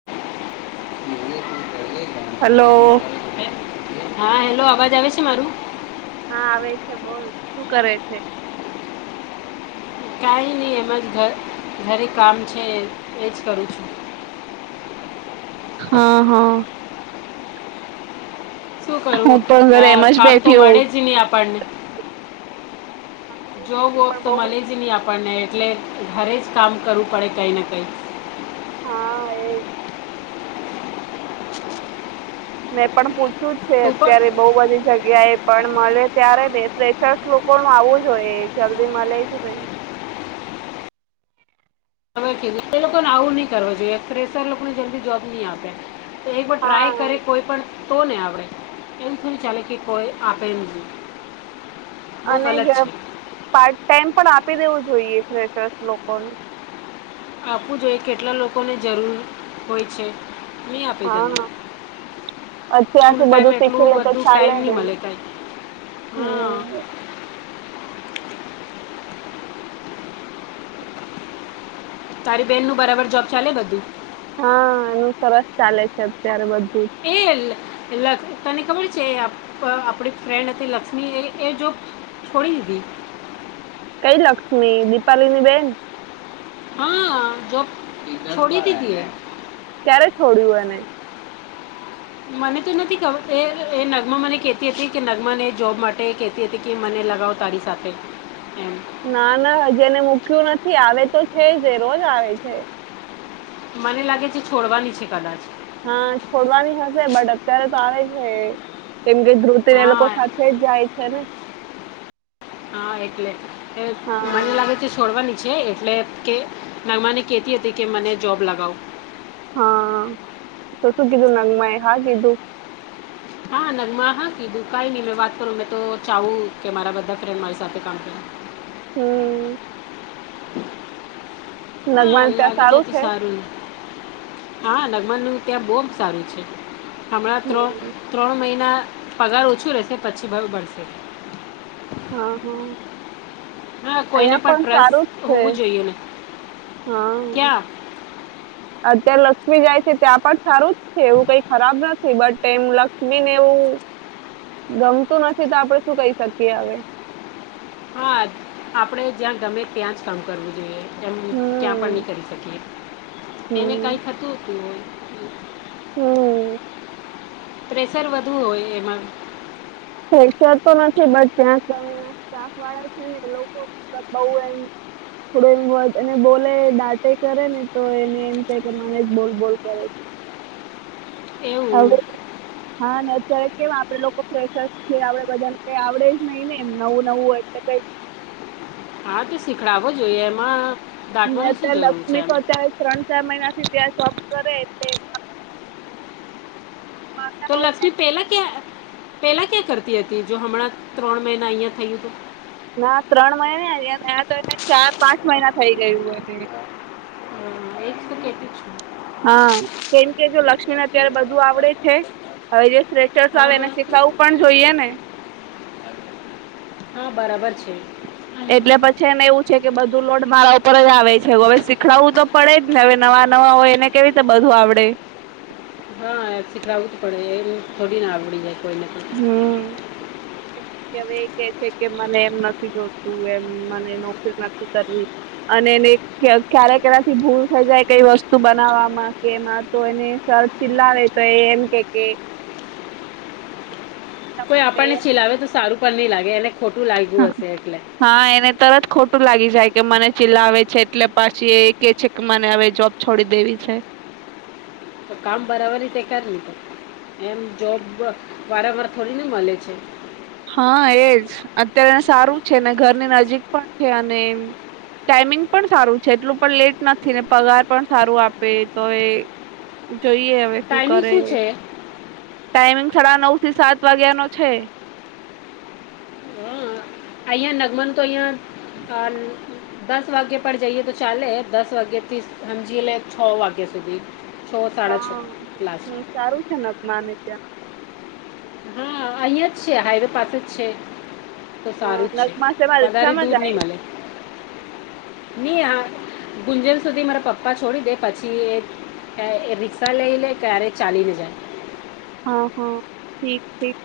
[unintelligible] Hello. હા hello, અવાજ આવે છે મારું? હા આવે છે બોલ શું કરે છે? કાંઈ નહીં એમજ ઘ ઘરે કામ છે એજ કરું છું. હા હા શું કરવું હું પણ ઘરે એમ જ કામ તો બેઠી મળે હોઉં. જ નહી આપણને. જોબ વોબ પણ તો બઉ મળે જ નહીં આપણને. એટલે ઘરે જ કામ કરવું પડે કંઈને કંઈ. હા એજ મેં પણ પૂછ્યું જ છે તું પણ અત્યારે. બહુ બધી જગ્યાએ પણ મલે ત્યારે ને ફ્રેશર લોકોનું આવું જ હોય જલ્દી મલે જ નહીં. એ લોકોને આવું નહી કરવુ જોઈએ. ફ્રેશર લોકોને જલ્દી જોબ નહી આપે. તો એકબાર ટ્રાય હા કરે કોઈ પણ. તો ને આવડે. એમ થોડી ચાલે કે કોઈ આપે જ નહીં. બહુ અને ગલત છે પાર્ટ ટાઈમ પણ આપી દેવું જોઈએ ફ્રેશર લોકોને. આપવું જોઈએ કેટલા લોકોને જરૂર હોય છે નહીં આપે જલ્દી. હા. ફૂલ અત્યારથી ટાઈમ બધું શીખી એટલું લે તો બધું ચાલે ટાઈમ નહીં ને મળે કાઈ હા. હમ. તારી બેનનું બરાબર જોબ ચાલે બધું? હા એનું સરસ ચાલે છે અત્યારે બધું. એલ એલા તને ખબર છે આપણી ફ્રેન્ડ હતી લક્ષ્મી એ એ જોબ છોડી દીધી. કઈ લક્ષ્મી દીપાલીની બેન? હા જોબ છોડી દીધી હે. ક્યારે છોડ્યું એને? મને તો નથી ખબર એ એ નગમા મને કેતી હતી કે નગમાને જોબ માટે કેત તી હતી કે મને લગાવ તારી સાથે એમ. ના ના હજી એને મૂક્યું નથી આવે તો છે જ એ રોજ આવે છે. મને લાગે છે છોડવાની છે કદાચ. હા છોડવાની હશે બટ અત્યારે તો આવે છે. કેમ કે ધ્રુત તીને એ લોકો હા સાથે જ જાય છે ને. હા એટલે એ મને હા લાગે છે છોડવાની છે એટલે કે નગમાને કહેતી હતી કે મને જોબ લગાવ. હા તો શું કીધું નગમાંએ હા કીધું? હા નગમા હા કીધું કાઈ નઈ મે વાત કરું મેં તો ચાવું કે મારા બધા ફ્રેન્ડ મારી સાથે કામ કરે. હમ હા નગમાને ત્યાં લાગી જાય તો છે સારું. હા નગમાનું ત્યાં બહુ સારું છે. હમણાં ત્રણ હમ ત્રણ મહિના પગાર ઓછું રહેશે પછી ભાવ બળશે. હા હા હા કોઈને અહિયાં પણ સારું જ ટ્રસ્ટ છે. હોવું જોઈએ ને હા ક્યાં અત્યારે લક્ષ્મી જાય છે ત્યાં પણ સારું જ છે એવું કઈ ખરાબ નથ બટ એમ લક્ષ્મીને એવું ગમતું નથી તો આપણે શું કહી શકીએ હવે. હા આપડે જ્યાં ગમે ત્યાં જ કામ કરવું જોઈએ. એમ ક્યાં પણ હમ નહી કરી શકે. એને હમ કાઈ થતું તું. હમ પ્રેશર વધુ હોય એમાં. ફ્રેશર તો નથી બટ ત્યાં કને સ્ટાફવાળા છે ને એ લોકો બહુ એમ થોડો એમ અને બોલે દાંટે કરે ને તો એને એમ થાય કે મને જ બોલ બોલ કરે. એવ [inaudible] હા ને અત્યારે કેમ આપણેે લોકો ફેરેશ છે, આપડે બધાને કઈ આવડે જ નહી ને એમ નવું નવું એટલે કઈ હા તો શીખડાવવો જોઈએ એમાં ને દાટવાની શું અત્યારે જરૂર છે લક્ષ્મી એમ તો અત્યારે ત્રણ ચાર મહિનાથી ત્યાં શોક કરે એટલે માંગતા તો હોય ને લક્ષ્મી પહેલા ક્યાં પેલા ક્યાં કરતી હતી જો હમણાં ત્રણ મહિના અહીંયા થયુંતું. ના ત્રણ મહિને તં તો એને ચાર પાંચ મહિના થઈ ગયું હોય હ એકસ કેટી છું હા કેમ કે જો લક્ષ્મીને અત્યારે બધું આવડે છે. હવે જે સ્રેચર્સ હા આવે એને હા શીખડાવુ પણ જોઈએ ને હા બરાબર છે. એટલે પછી એને એવું છે, કે બધું લોડ મારા ઉપર જ આવે છે, હવે શીખડવું તો પડે જ ને હવે નવા નવા હોય એને કેવી રીતે બધું આવડે હ એ શીખડું જ પડે એ થોડી ને આવડી જાય કોઈ હમ. કે હવે એ કે છે, કે મને એમ નથી જોતું એમ મને નોકરી નથી કરવી અને એને કરવી ક્યારે કનાથી ભૂલ થઈ જાય કઈ વસ્તુ બનાવવામાં કે એમાં તો એને સરચ ચિલાવે તો એ એમ કે કે કોઈ આપણને ખીલાવે તો સારું પણ નહીં લાગે એને ખોટું લાગ્યું હશે એટલે હા એને તરત ખોટું લાગી જાય કે મને ચિલ્લાવે છે, એટલે પાછી એ કે છે, કે મને હવે જોબ છોડી દેવી છે. તો કામ બરાબર રીતે કર લી તો એમ જોબ વારંવાર થોડી ને મલે છે. હા એજ અત્યારે સારું છે, ને ઘરની નજીક પણ છે, અને એમ ટાઈમિંગ પણ સારું છે, એટલું પણ લેટ નથી ને પગાર પણ સારું આપે તો એ જોઈએ હવે શું ટાઈમિંગ કરે છે ટાઈમિંગ સાડા નવ થી સાત વાગ્યા નો છે. હ અહંયા નગમન તો અહયા હાલ દસ વાગ્યા પર જઈએ તો ચાલે દસ વાગ્ય થી હમજી લે છ વાગ્યા સુધી છ સાડા છ ક્લાસ નપમાને ત્યા હા અહિયાં જ છે, હાઈવે પાસે જ છે. તો સારું જ હા છે નગમા સેમા રીક્ષા મા જાય ની આ ગુંજન સુધી મારા પપ્પા છોડી દે પછી એ એ રિક્ષા લઈ લે ક્યારે ચાલી ને જાય હા હ ઠીક ઠીક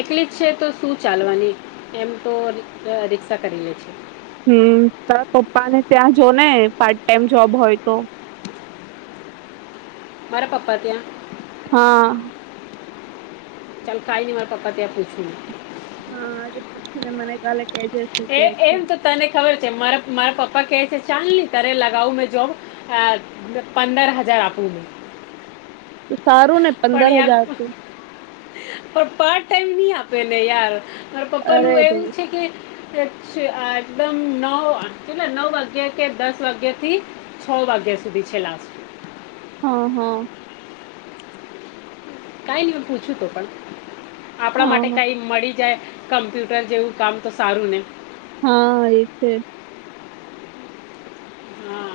એકલી જ છે, તો શું ચાલવાની એમ તો ર રિક્ષા કરી લે છે. હમ તા પપ્પાને ત્યાં જો ને પાર્ટ ટાઈમ જોબ હોય તો મારા પપા ત્યાં હા. ચાલ કાઈ ની મારા પપા ત્યા પૂછી હા આજે પુછી ને મને કાલે કેજે એ એમ [unintelligible] તો તને ખબર છે, મારા મારા પપ્પા કે છે, ચાલ ને તારે લગાવું મેં જોબ હા સારુ પંદર હજાર આપુ મેં તો સારું ને પણ પંદર યાર હજાર તો પણ પાર્ટ ટાઈમની આપે ને યાર મારા અરે પપ્પાનું એવું ભઈ છે, કે એકદમ નવ કેટલા નવ વાગ્યા કે દસ વાગ્યા થી છ વાગ્યા સુધી છે લાસ્ટ. હા હ. કાઈ ની હું પૂછું તો પણ આપણા માટે હા કાઈ મળી જાય કમ્પ્યુટર જેવું કામ તો સારું ને. હા એ છે. હા.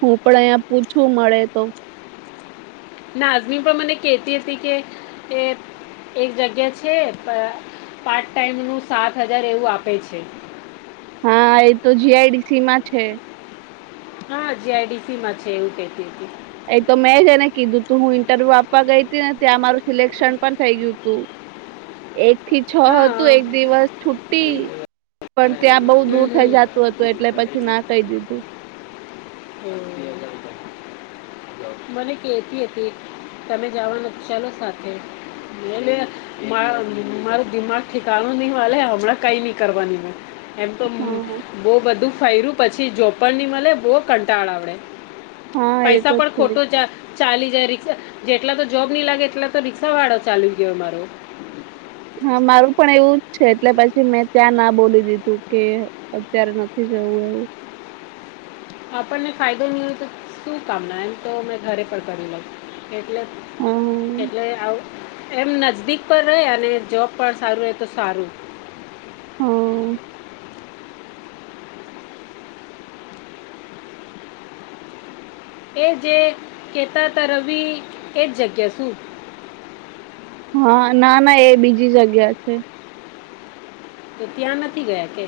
હું પણ અહીંયા પૂછું મળે તો. નાજમી પણ મને કેતી હતી કે એ એક જગ્યા છે પાર્ટ ટાઈમ નું સાત હજાર એવું આપે છે. હા એ તો જી આઈ ડી સી મા છે. હા જી આઈ ડી સી માં છે એવું કેતી હતી. એ તો મેં જ એને કીધું તું હું ઇન્ટરવ્યુ આપવા ગઈ તી ને ત્યાં મારું સિલેક્શન પણ થઈ ગયું તું. એક થી છ હતું એક હા દિવસ છુટી હમ, પણ ત્યાં બઉ દૂર થઈ હમ. જાતું હતું એટલે પછી ના કહી દીધું. હમ્મ. મને કેતી હતી, તમે જવાના તો ચાલો સાથે. એ મારા માર. દિમાગ ઠિકનો નહી મલહે હમણા કઈ ની કર કરવાની મે એમ તો હા બહુ બધું ફૈર્યું પછી જોબ પણ ની મળે બહુ કંટાળો આવડે. હા એ પૈસા તો પણ છે જ. ખોટો જાત. ચાલી જાયરી જેટલા તો જોબ નહી લાગે એટલા તો રિક્ષા વાળો ચાલુ ગયો અમારો. હા, મારું પણ એવું જ છે એટલે પછી મેં ત્યાં ના બોલી દીધું કે અત્યારે [unintelligible] એવું. આપણને ફાયદો મળ્યો તો શું કામના એમ તો મેં ઘરે પણ કરી લઉ એટલે હા એટલે એમ નજદીક પણ રહે અને જોબ પણ સારું રહે તો સારું. હમ્મ. એ જે કહેતા તા રવિ એ જ જગ્યા શું. હા, ના ના એ બીજી જગ્યા છે. તો ત્યાં નથી ગયા કે?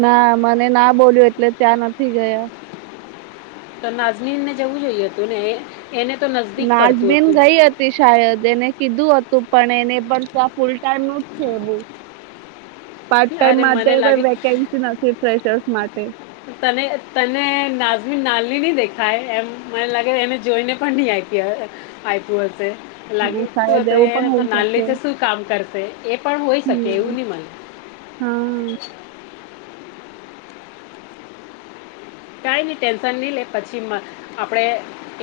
ના, મને ના બોલ્યો એટલે ત્યાં નથી ગયા. તો નાઝીમને જવું જોઈએ હતું ને એને તો નજદીક પડતું નાઝબીન હતું. ગઈ શાયદ એને કીધું હતું પણ એને પણ ત્યાં ફૂલ ટાઈમ નું જ છે [unintelligible] પાર્ટ હતું ટાઈમ અરે મને લાગે વેન નથી પ્રેશર્સ માટે. તને તને નાઝમી નાલની નહી દેખાય એમ મને લાગે એને જોઈને પણ નહી આપી હહે. આઈ પુ હશે. લાગે હા, તું શાયદ તો એવું પણ એને તો હોઈ નાનલી શકે ચે શું કામ કરશે એ પણ હોય શકે એવું હમ નહી માને. હા. કાંઈ ન ટેન્શન નહીં લે, પછી આપણે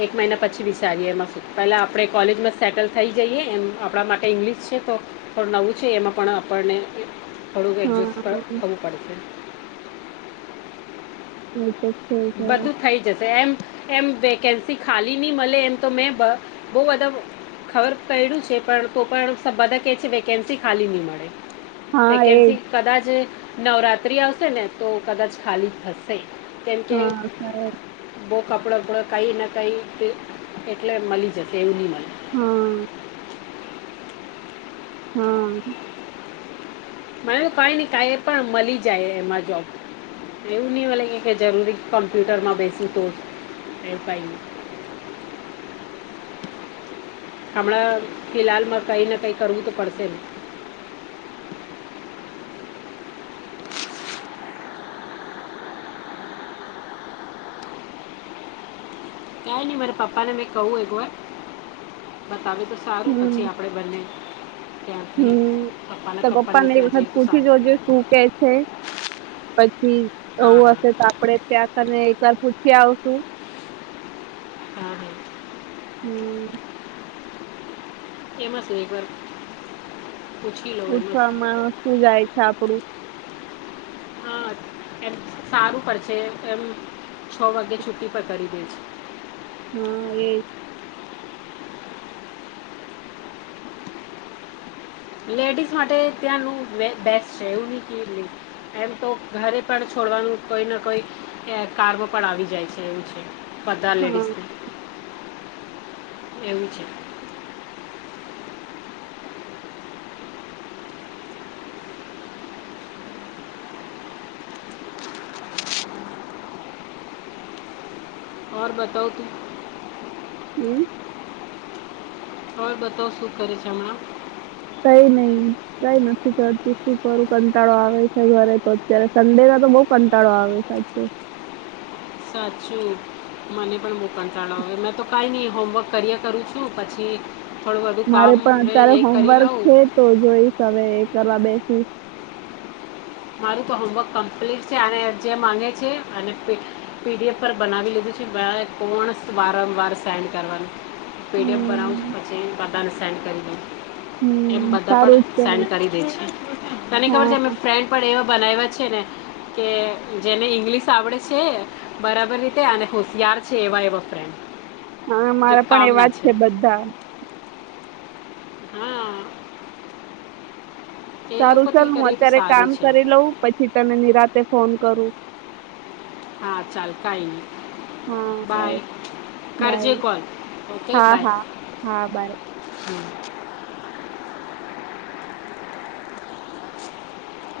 એક મહિના પછી વિચારીએ એમાં શું આપણે કોલેજમાં સેટલ થઈ જઈએ એમ આપણા માટે ઈંગ્લિશ છે તો થડું નવું છે એમાં પણ આપણને થોડુંક એડજસ્ટ હા થવું પડશે. હમ્મ. બધું થઈ જશે એમ. એમ વેકેન્સી ખાલી નહી મળે એમ તો મેં બ બહુ બધા ખબર ક્યું છે પણ તો પણ બધા કે છે વેકેન્સી ખાલી નહી મળે. હા એજ વેન્સી કદાચ નવરાત્રી આવશે ને, તો કદાચ ખાલી થશે. તેમ કે. હા શાયદ બહુ કપડ ઉપપડ કઈ ને, કઈ એટલે મળી જશે એવું નહી મળે. હમ્મ. હા. મને તો કઈ ને, કઈ એ પણ મળી જાય એમાં જોબ એવું નહી લાગ કે, જરૂરી કોમ્પ્યુટર માં બેસી તો એ. હમણાં ફિહાલમાં કંઈ ને, કંઈ કરવું તો પડશે ને? કઈ નહી, મારા પપ્પાને મેં કહું એક વાર બતાવે, તો સારું પછી હમ આપડે. બંદ. હમ, તો પપ્પાનેરી ત્યાં વખત જઈએ તો પૂછી સારું જોજો શું કે છે? હા હા એવું? આપે ત્યાંક ને, એક વાર પૂછી આવશું. હા, હા. હમ કેમાં સુક ઓછામાં શું જાય છે, આપડું. હા, એમ સારું પર છે, એમ છ વાગે છુ્ટી પર કરી દે છે. હા, એ. લેડીઝ માટે ત્યાંનું બેસ્ટ છે, એવું ન કે. એમ તો ઘરે પણ છોડવાનું કોઈ ના, કોઈ કારમો પણ આવી જાય છે એવું છે. બધા હા લેડીસ એવું છે. બતાવ કે. હમ્મ. હવે બતાવ શું કરે છે? હમણાં. કઈ નહી. કઈ કરતી શ કરરું કંટાળો આવે છે, ઘરે તો સંન્ડે ના તો બઉ કંટાળો આવે. સાચજ. સાચું મને પણ બહ કંટાળો આવે, મેં તો કાંઈ નહીં, હોમવર્ક કરીએ કરું છું. શું પછી થોડું બધું મારે કામ પણ અત્યારે એ કરી હોમવર્ક લઉં. છે તો જોઈશ, હવે એ કરવા બેસીશ. મારું તો હોમવર્ક કમ્પ્લીટ છે, અને જે માગે છે, પ પીડીએફ પર બનાવી છે બ. પોણ વારંવાર સાેન્ડ કરવાનું. પેટીએફ પર અઉું હમ પછી પતાને સેન્ડ કરી દે. એમ હમ બધા સારું પણ જ કેવાય સેન્ડ કરી દે છે, તને ખબર હા છે, અમે ફ્રેન્ડ પણ એવા બનાવ્યા છે ને. કે જેને ઈંગ્લિશ આવડે છે. બરાબર, રીતે અને હોશિયાર છે, એવા એવા ફ્રેન્ડ. હા, જે મારા પણ એવા કામના જ છે બધા. હા. એ સારું, સર લોકોથી હું કરીએ તો અત્યારે સારું કામ છે કરી લઉં, પછી તને નિરાતે ફોન કરું. હા, ચાલ કઈ નહી. બાય કરજે, બાય કોલ ઓકે હા બાય. હા હા બાય હમ.